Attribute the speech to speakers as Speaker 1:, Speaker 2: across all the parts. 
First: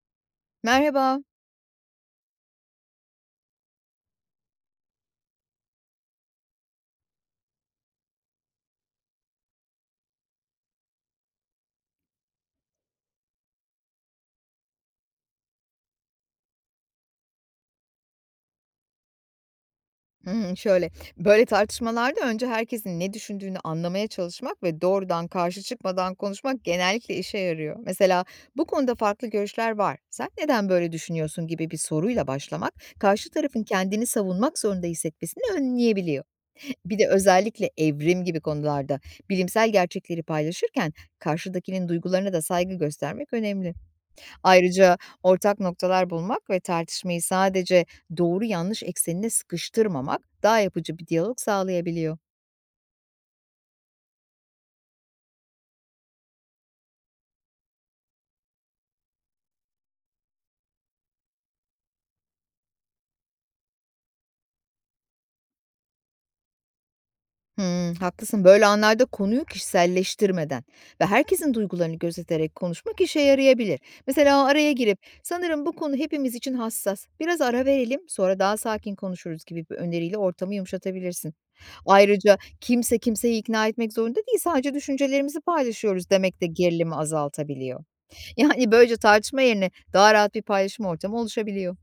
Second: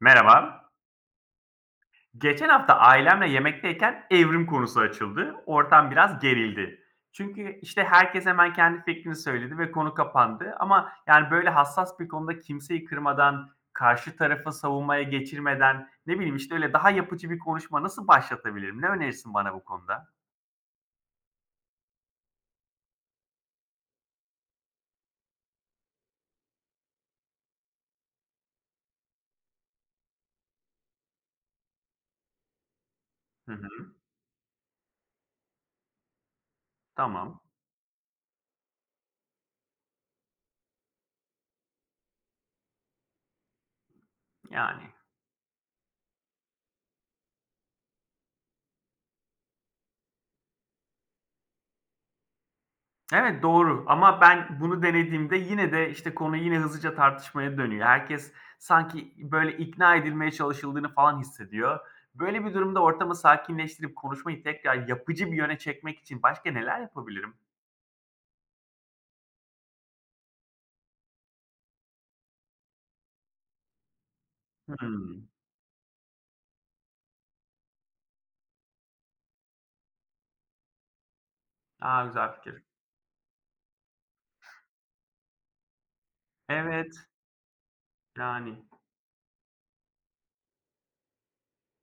Speaker 1: Merhaba.
Speaker 2: Merhaba.
Speaker 1: Geçen hafta ailemle yemekteyken evrim konusu açıldı. Ortam biraz gerildi. Çünkü işte herkes hemen kendi fikrini söyledi ve konu kapandı. Ama yani böyle hassas bir konuda kimseyi kırmadan, karşı tarafı savunmaya geçirmeden, ne bileyim işte öyle daha yapıcı bir konuşma nasıl başlatabilirim? Ne önerirsin bana bu konuda?
Speaker 2: Şöyle, böyle tartışmalarda önce herkesin ne düşündüğünü anlamaya çalışmak ve doğrudan karşı çıkmadan konuşmak genellikle işe yarıyor. Mesela, "Bu konuda farklı görüşler var. Sen neden böyle düşünüyorsun?" gibi bir soruyla başlamak, karşı
Speaker 1: Hı
Speaker 2: tarafın
Speaker 1: hı.
Speaker 2: kendini savunmak zorunda hissetmesini önleyebiliyor. Bir de
Speaker 1: Tamam.
Speaker 2: özellikle evrim gibi konularda bilimsel gerçekleri paylaşırken karşıdakinin duygularına da saygı göstermek önemli.
Speaker 1: Yani.
Speaker 2: Ayrıca ortak noktalar bulmak ve tartışmayı sadece doğru yanlış eksenine sıkıştırmamak daha yapıcı bir diyalog sağlayabiliyor.
Speaker 1: Evet, doğru ama ben bunu denediğimde yine de, işte, konu yine hızlıca tartışmaya dönüyor. Herkes sanki, böyle, ikna edilmeye çalışıldığını falan hissediyor. Böyle bir durumda ortamı sakinleştirip konuşmayı tekrar yapıcı bir yöne çekmek için başka neler yapabilirim?
Speaker 2: Haklısın. Böyle anlarda konuyu kişiselleştirmeden ve herkesin duygularını gözeterek konuşmak işe yarayabilir. Mesela araya girip
Speaker 1: Hımm.
Speaker 2: sanırım bu konu hepimiz için hassas. Biraz ara verelim, sonra daha sakin konuşuruz gibi bir öneriyle ortamı yumuşatabilirsin.
Speaker 1: A, güzel
Speaker 2: Ayrıca
Speaker 1: fikir.
Speaker 2: kimse kimseyi ikna etmek zorunda değil, sadece düşüncelerimizi paylaşıyoruz demek de
Speaker 1: Evet,
Speaker 2: gerilimi azaltabiliyor.
Speaker 1: yani,
Speaker 2: Yani, böylece tartışma yerine daha rahat bir paylaşım ortamı oluşabiliyor.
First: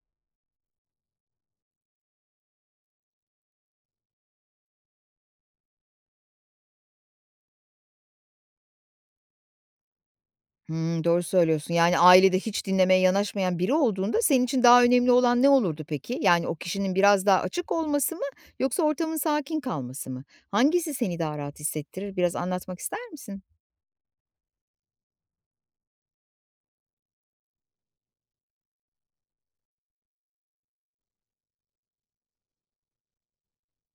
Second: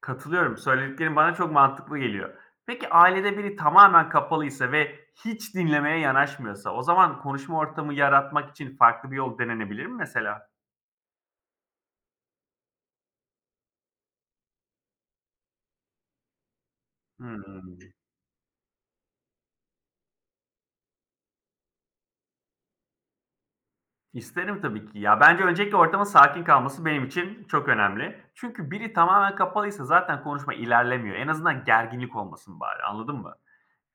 Speaker 1: katılıyorum. Söylediklerin bana çok mantıklı geliyor. Peki ailede biri tamamen kapalıysa ve hiç dinlemeye yanaşmıyorsa o zaman konuşma ortamı yaratmak için farklı bir yol denenebilir mi mesela?
Speaker 2: Doğru söylüyorsun. Yani, ailede hiç dinlemeye yanaşmayan biri olduğunda senin için daha önemli olan ne olurdu peki? Yani, o kişinin biraz daha açık
Speaker 1: Hımm.
Speaker 2: olması mı yoksa ortamın sakin kalması mı? Hangisi seni daha rahat hissettirir? Biraz anlatmak ister misin?
Speaker 1: İsterim tabii ki ya. Bence öncelikle ortamın sakin kalması benim için çok önemli. Çünkü biri tamamen kapalıysa zaten konuşma ilerlemiyor. En azından gerginlik olmasın bari, anladın mı?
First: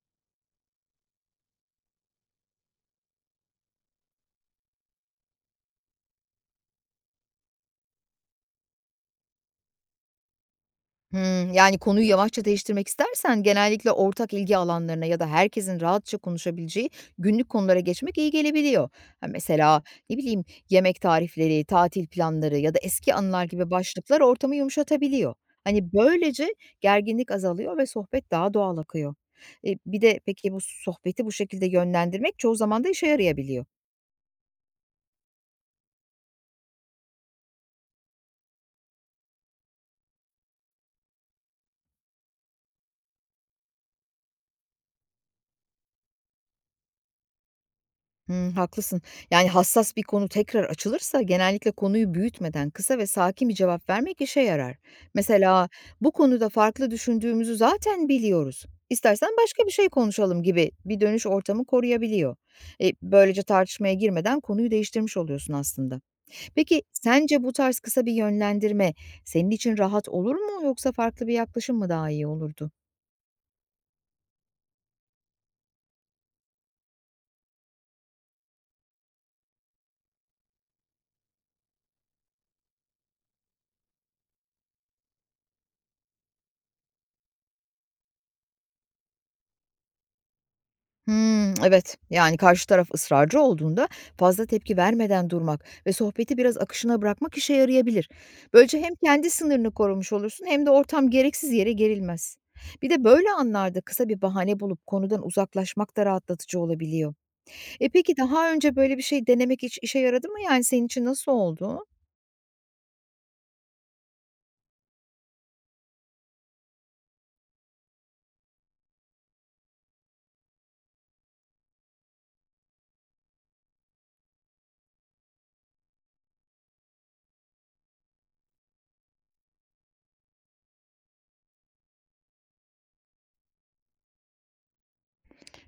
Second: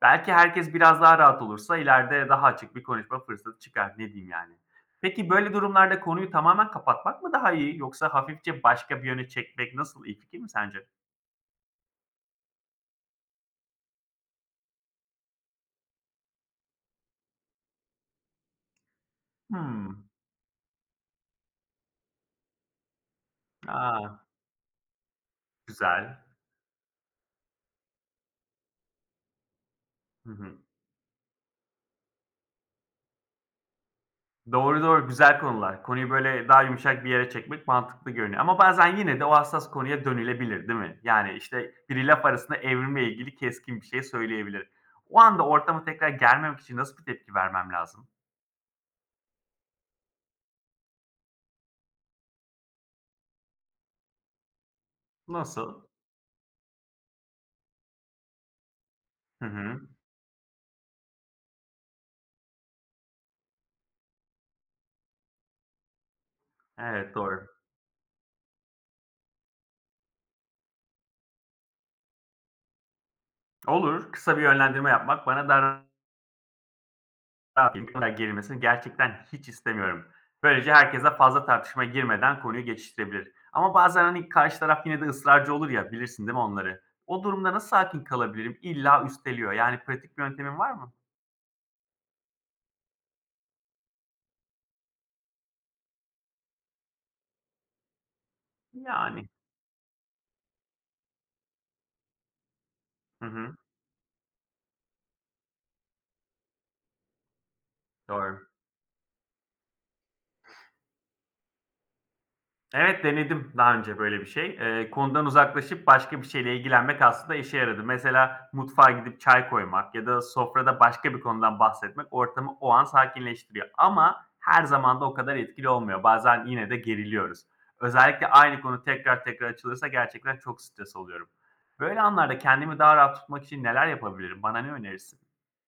Speaker 1: Belki herkes biraz daha rahat olursa ileride daha açık bir konuşma fırsatı çıkar, ne diyeyim yani. Peki böyle durumlarda konuyu tamamen kapatmak mı daha iyi yoksa hafifçe başka bir yöne çekmek nasıl iyi fikir mi sence?
Speaker 2: Hımm. Yani, konuyu yavaşça değiştirmek istersen genellikle ortak ilgi alanlarına ya da herkesin rahatça konuşabileceği günlük konulara geçmek iyi gelebiliyor. Ha, mesela,
Speaker 1: Hmm.
Speaker 2: ne bileyim, yemek tarifleri, tatil planları ya da eski anılar gibi başlıklar
Speaker 1: A,
Speaker 2: ortamı yumuşatabiliyor. Hani,
Speaker 1: güzel.
Speaker 2: böylece gerginlik azalıyor ve sohbet daha doğal akıyor. Bir de
Speaker 1: Hı
Speaker 2: peki bu
Speaker 1: hı.
Speaker 2: sohbeti bu şekilde yönlendirmek çoğu zaman da işe yarayabiliyor.
Speaker 1: Doğru, doğru. Güzel konular. Konuyu böyle daha yumuşak bir yere çekmek mantıklı görünüyor ama bazen yine de o hassas konuya dönülebilir, değil mi? Yani, işte, biri laf arasında evrimle ilgili keskin bir şey söyleyebilir. O anda ortama tekrar gelmemek için nasıl bir tepki vermem lazım?
Speaker 2: Haklısın. Yani, hassas bir konu tekrar açılırsa genellikle konuyu büyütmeden kısa ve sakin bir cevap vermek işe yarar. Mesela,
Speaker 1: Nasıl?
Speaker 2: "Bu konuda farklı düşündüğümüzü zaten biliyoruz. İstersen
Speaker 1: Hı
Speaker 2: başka bir şey
Speaker 1: hı.
Speaker 2: konuşalım." gibi bir dönüş ortamı koruyabiliyor. Böylece tartışmaya girmeden konuyu değiştirmiş oluyorsun aslında. Peki,
Speaker 1: Evet,
Speaker 2: sence
Speaker 1: doğru.
Speaker 2: bu tarz kısa bir yönlendirme senin için rahat olur mu yoksa farklı bir yaklaşım mı daha iyi olurdu?
Speaker 1: Olur. Kısa bir yönlendirme yapmak bana daha. Ne yapayım? Bu kadar gerilmesini gerçekten hiç istemiyorum. Böylece herkese fazla tartışmaya girmeden konuyu geçiştirebilir. Ama bazen hani karşı taraf yine de ısrarcı olur ya bilirsin değil mi onları? O durumda nasıl sakin kalabilirim? İlla üsteliyor. Yani pratik bir yöntemin var mı?
Speaker 2: Hımm, evet. Yani karşı taraf ısrarcı olduğunda fazla tepki vermeden durmak ve sohbeti biraz akışına bırakmak işe yarayabilir. Böylece hem
Speaker 1: Yani.
Speaker 2: kendi sınırını korumuş olursun hem de ortam gereksiz yere gerilmez. Bir de
Speaker 1: Hı
Speaker 2: böyle
Speaker 1: hı.
Speaker 2: anlarda kısa bir bahane bulup konudan uzaklaşmak da rahatlatıcı olabiliyor. Peki
Speaker 1: Doğru.
Speaker 2: daha önce böyle bir şey denemek hiç işe yaradı mı? Yani senin için nasıl oldu?
Speaker 1: Evet, denedim daha önce böyle bir şey. Konudan uzaklaşıp başka bir şeyle ilgilenmek aslında işe yaradı. Mesela mutfağa gidip çay koymak ya da sofrada başka bir konudan bahsetmek ortamı o an sakinleştiriyor. Ama her zaman da o kadar etkili olmuyor. Bazen yine de geriliyoruz. Özellikle aynı konu tekrar tekrar açılırsa gerçekten çok stres oluyorum. Böyle anlarda kendimi daha rahat tutmak için neler yapabilirim? Bana ne önerirsin?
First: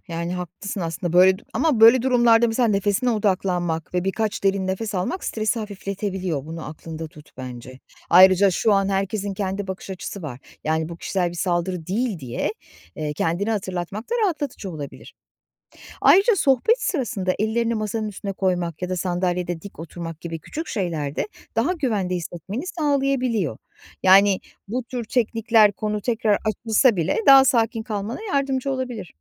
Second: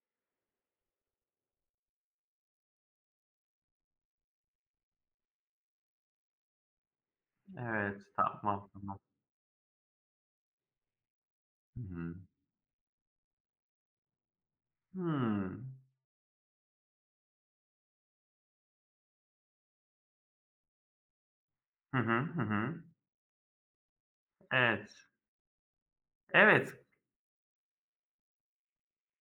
Speaker 2: Yani, haklısın aslında böyle ama böyle durumlarda mesela nefesine odaklanmak ve birkaç derin nefes almak stresi hafifletebiliyor. Bunu aklında tut bence.
Speaker 1: Evet, tamam,
Speaker 2: Ayrıca şu an
Speaker 1: tamam.
Speaker 2: herkesin kendi bakış açısı var. Yani, bu kişisel bir
Speaker 1: Hı
Speaker 2: saldırı
Speaker 1: hı.
Speaker 2: değil diye, kendine hatırlatmak da rahatlatıcı olabilir.
Speaker 1: Hımm.
Speaker 2: Ayrıca sohbet sırasında ellerini masanın üstüne koymak ya da sandalyede dik oturmak gibi küçük şeyler de daha
Speaker 1: Hı hı,
Speaker 2: güvende
Speaker 1: hı
Speaker 2: hissetmeni
Speaker 1: hı.
Speaker 2: sağlayabiliyor. Yani, bu tür
Speaker 1: Evet.
Speaker 2: teknikler konu tekrar
Speaker 1: Evet.
Speaker 2: açılsa bile daha sakin kalmana yardımcı olabilir.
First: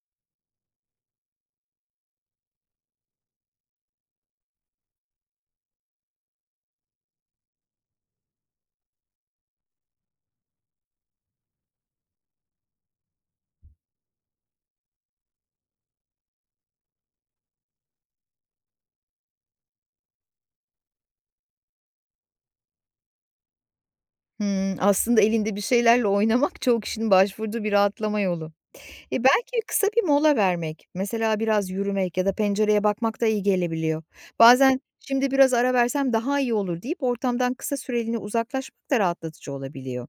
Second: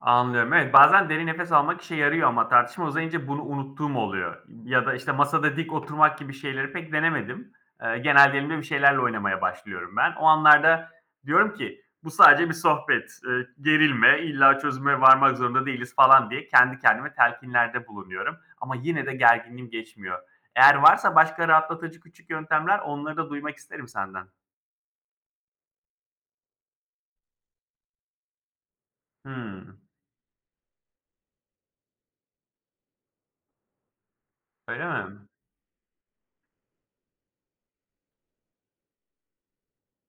Speaker 1: Anlıyorum. Evet, bazen derin nefes almak işe yarıyor ama tartışma uzayınca bunu unuttuğum oluyor ya da, işte, masada dik oturmak gibi şeyleri pek denemedim. Genelde elimde bir şeylerle oynamaya başlıyorum ben. O anlarda diyorum ki, "Bu sadece bir sohbet, gerilme, illa çözüme varmak zorunda değiliz." falan diye kendi kendime telkinlerde bulunuyorum ama yine de gerginliğim geçmiyor. Eğer varsa başka rahatlatıcı küçük yöntemler, onları da duymak isterim senden.
Speaker 2: Aslında elinde bir şeylerle oynamak çoğu kişinin başvurduğu bir rahatlama yolu. Belki
Speaker 1: Hımm.
Speaker 2: kısa bir mola vermek, mesela biraz yürümek ya da pencereye bakmak da iyi gelebiliyor. Bazen
Speaker 1: Öyle mi?
Speaker 2: "Şimdi biraz ara versem daha iyi olur." deyip ortamdan kısa süreliğine uzaklaşmak da rahatlatıcı olabiliyor.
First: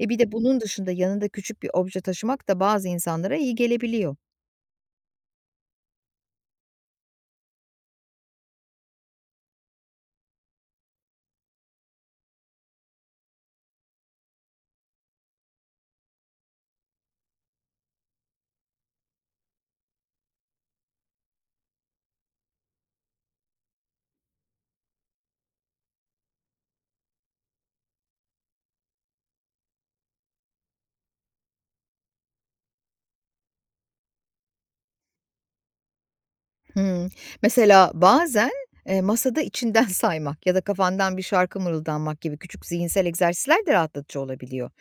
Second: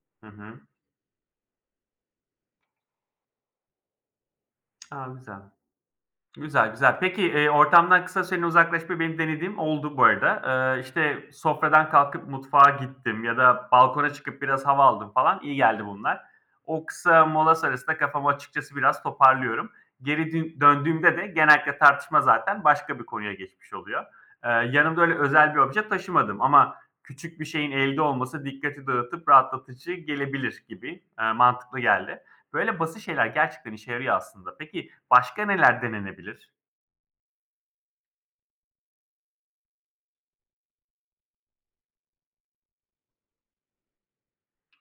Speaker 2: Bir
Speaker 1: Hı
Speaker 2: de
Speaker 1: hı.
Speaker 2: bunun dışında yanında küçük bir obje taşımak da bazı insanlara iyi gelebiliyor.
Speaker 1: A, güzel. Güzel, güzel. Peki, ortamdan kısa süreliğine uzaklaşmayı benim denediğim oldu bu arada. İşte, sofradan kalkıp mutfağa gittim ya da balkona çıkıp biraz hava aldım falan. İyi geldi bunlar. O kısa mola sonrasında kafamı açıkçası biraz toparlıyorum. Geri dün döndüğümde de genellikle tartışma zaten başka bir konuya geçmiş oluyor. Yanımda öyle özel bir obje taşımadım ama küçük bir şeyin elde olması dikkati dağıtıp rahatlatıcı gelebilir gibi, mantıklı geldi. Böyle basit şeyler gerçekten işe yarıyor aslında. Peki başka neler denenebilir?
Speaker 2: Hımm. Mesela bazen, masada içinden saymak ya da kafandan bir şarkı mırıldanmak gibi küçük zihinsel egzersizler de rahatlatıcı olabiliyor.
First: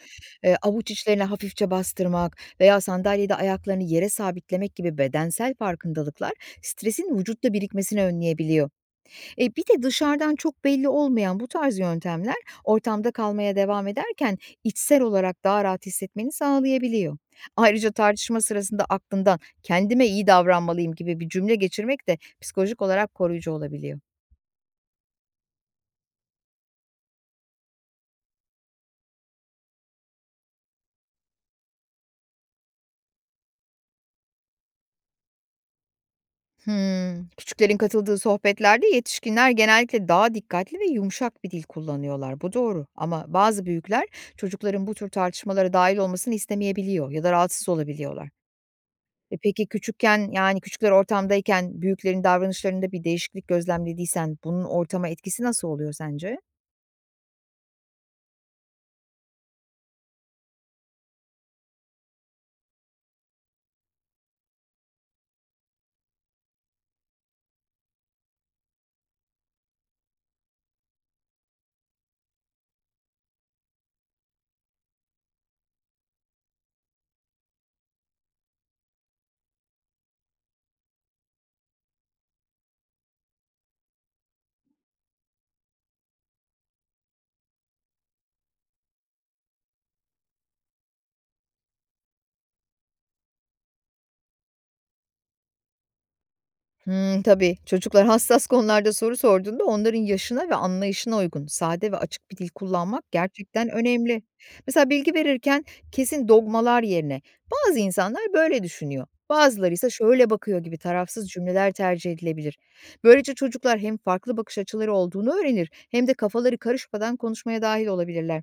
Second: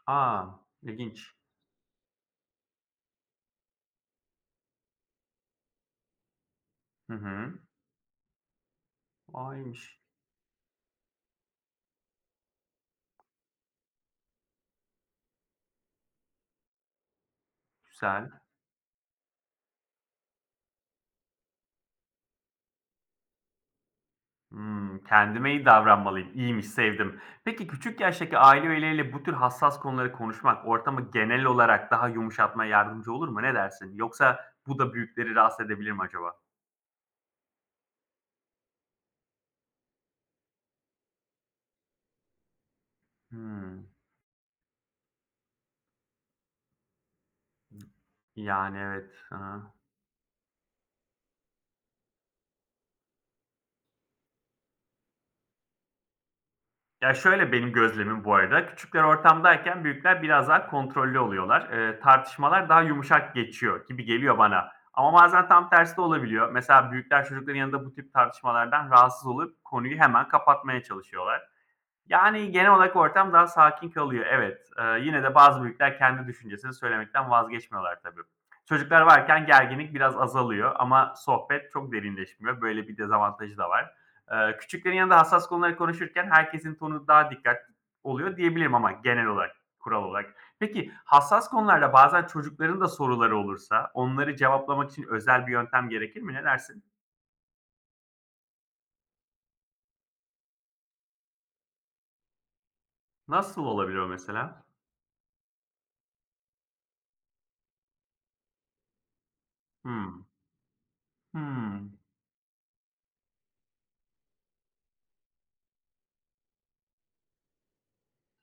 Speaker 2: Eee,
Speaker 1: Aa,
Speaker 2: avuç içlerine
Speaker 1: ilginç.
Speaker 2: hafifçe bastırmak veya sandalyede ayaklarını yere sabitlemek gibi bedensel farkındalıklar
Speaker 1: Hı
Speaker 2: stresin vücutta
Speaker 1: hı.
Speaker 2: birikmesini önleyebiliyor.
Speaker 1: A,
Speaker 2: Bir de dışarıdan çok belli olmayan bu tarz yöntemler ortamda kalmaya devam ederken içsel olarak daha rahat hissetmeni sağlayabiliyor. Ayrıca
Speaker 1: güzel.
Speaker 2: tartışma sırasında aklından kendime iyi davranmalıyım gibi bir cümle geçirmek de psikolojik olarak koruyucu olabiliyor.
Speaker 1: Kendime iyi davranmalıyım. İyiymiş, sevdim. Peki küçük yaştaki aile üyeleriyle bu tür hassas konuları konuşmak ortamı genel olarak daha yumuşatmaya yardımcı olur mu? Ne dersin? Yoksa bu da büyükleri rahatsız edebilir mi acaba?
Speaker 2: Hımm. Küçüklerin katıldığı sohbetlerde yetişkinler genellikle daha dikkatli ve yumuşak bir dil kullanıyorlar. Bu doğru ama bazı
Speaker 1: Hımm.
Speaker 2: büyükler çocukların bu tür tartışmalara dahil olmasını istemeyebiliyor ya da rahatsız olabiliyorlar.
Speaker 1: Yani evet.
Speaker 2: E,
Speaker 1: Hı.
Speaker 2: peki küçükken, yani, küçükler ortamdayken büyüklerin davranışlarında bir değişiklik gözlemlediysen bunun ortama etkisi nasıl oluyor sence?
Speaker 1: Ya, şöyle benim gözlemim bu arada, küçükler ortamdayken büyükler biraz daha kontrollü oluyorlar. Tartışmalar daha yumuşak geçiyor gibi geliyor bana ama bazen tam tersi de olabiliyor. Mesela büyükler çocukların yanında bu tip tartışmalardan rahatsız olup konuyu hemen kapatmaya çalışıyorlar. Yani, genel olarak ortam daha sakin kalıyor, evet. Yine de bazı büyükler kendi düşüncesini söylemekten vazgeçmiyorlar tabii. Çocuklar varken gerginlik biraz azalıyor ama sohbet çok derinleşmiyor. Böyle bir dezavantajı da var. Küçüklerin yanında hassas konuları konuşurken herkesin tonu daha dikkatli oluyor diyebilirim ama genel olarak, kural olarak. Peki, hassas konularda bazen çocukların da soruları olursa onları cevaplamak için özel bir yöntem gerekir mi? Ne dersin?
Speaker 2: Hımm, tabii. Çocuklar hassas konularda soru sorduğunda onların yaşına ve anlayışına uygun, sade ve açık bir dil kullanmak
Speaker 1: Nasıl
Speaker 2: gerçekten
Speaker 1: olabilir o
Speaker 2: önemli.
Speaker 1: mesela?
Speaker 2: Mesela bilgi verirken kesin dogmalar yerine "Bazı insanlar böyle düşünüyor, bazıları ise
Speaker 1: Hımm.
Speaker 2: şöyle bakıyor." gibi tarafsız cümleler
Speaker 1: Hımm.
Speaker 2: tercih edilebilir. Böylece çocuklar hem farklı bakış açıları olduğunu öğrenir hem de kafaları karışmadan konuşmaya dahil olabilirler.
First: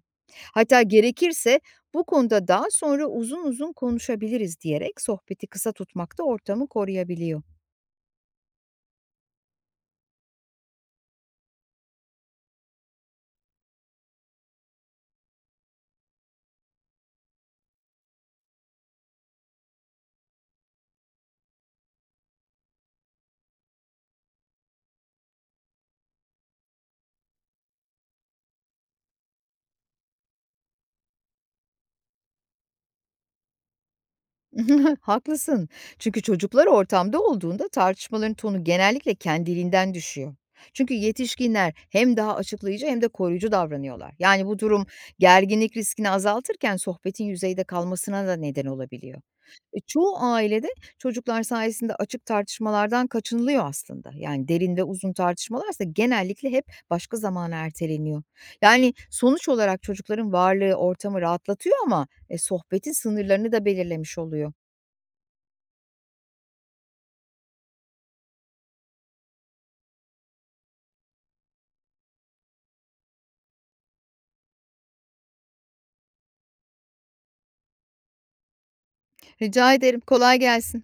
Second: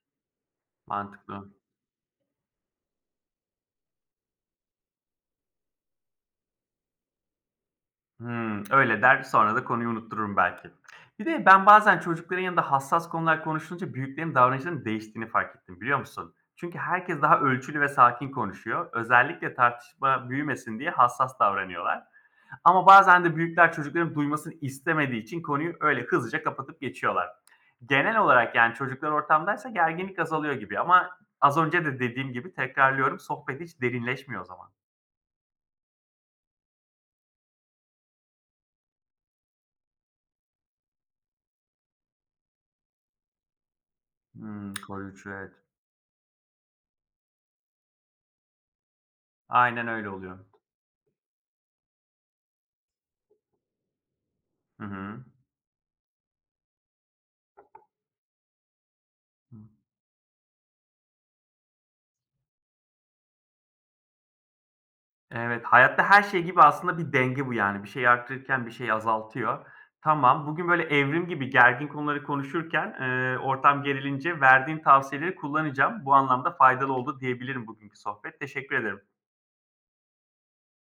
Speaker 2: Hatta
Speaker 1: Mantıklı.
Speaker 2: gerekirse "Bu konuda daha sonra uzun uzun konuşabiliriz." diyerek sohbeti kısa tutmak da ortamı koruyabiliyor.
Speaker 1: Öyle der, sonra da konuyu unuttururum belki. Bir de ben bazen çocukların yanında hassas konular konuşulunca büyüklerin davranışlarının değiştiğini fark ettim, biliyor musun? Çünkü herkes daha ölçülü ve sakin konuşuyor. Özellikle tartışma büyümesin diye hassas davranıyorlar. Ama bazen de büyükler çocukların duymasını istemediği için konuyu öyle hızlıca kapatıp geçiyorlar. Genel olarak yani çocuklar ortamdaysa gerginlik azalıyor gibi ama az önce de dediğim gibi tekrarlıyorum, sohbet hiç derinleşmiyor o zaman.
Speaker 2: Haklısın. Çünkü çocuklar ortamda olduğunda tartışmaların tonu genellikle kendiliğinden düşüyor. Çünkü yetişkinler hem daha açıklayıcı hem de koruyucu davranıyorlar. Yani bu
Speaker 1: Hımm,
Speaker 2: durum
Speaker 1: koruyucu, evet.
Speaker 2: gerginlik riskini azaltırken sohbetin yüzeyde kalmasına da neden olabiliyor. E,
Speaker 1: Aynen öyle
Speaker 2: çoğu
Speaker 1: oluyor.
Speaker 2: ailede çocuklar sayesinde açık tartışmalardan kaçınılıyor aslında. Yani derin
Speaker 1: Hı
Speaker 2: ve uzun
Speaker 1: hı.
Speaker 2: tartışmalarsa genellikle hep başka zamana erteleniyor. Yani sonuç
Speaker 1: Hı.
Speaker 2: olarak çocukların varlığı ortamı rahatlatıyor ama sohbetin sınırlarını da belirlemiş oluyor.
Speaker 1: Evet, hayatta her şey gibi aslında bir denge bu yani. Bir şeyi arttırırken bir şeyi azaltıyor. Tamam, bugün böyle evrim gibi gergin konuları konuşurken, ortam gerilince verdiğin tavsiyeleri kullanacağım. Bu anlamda faydalı oldu diyebilirim bugünkü sohbet. Teşekkür ederim.
Speaker 2: Rica ederim. Kolay gelsin.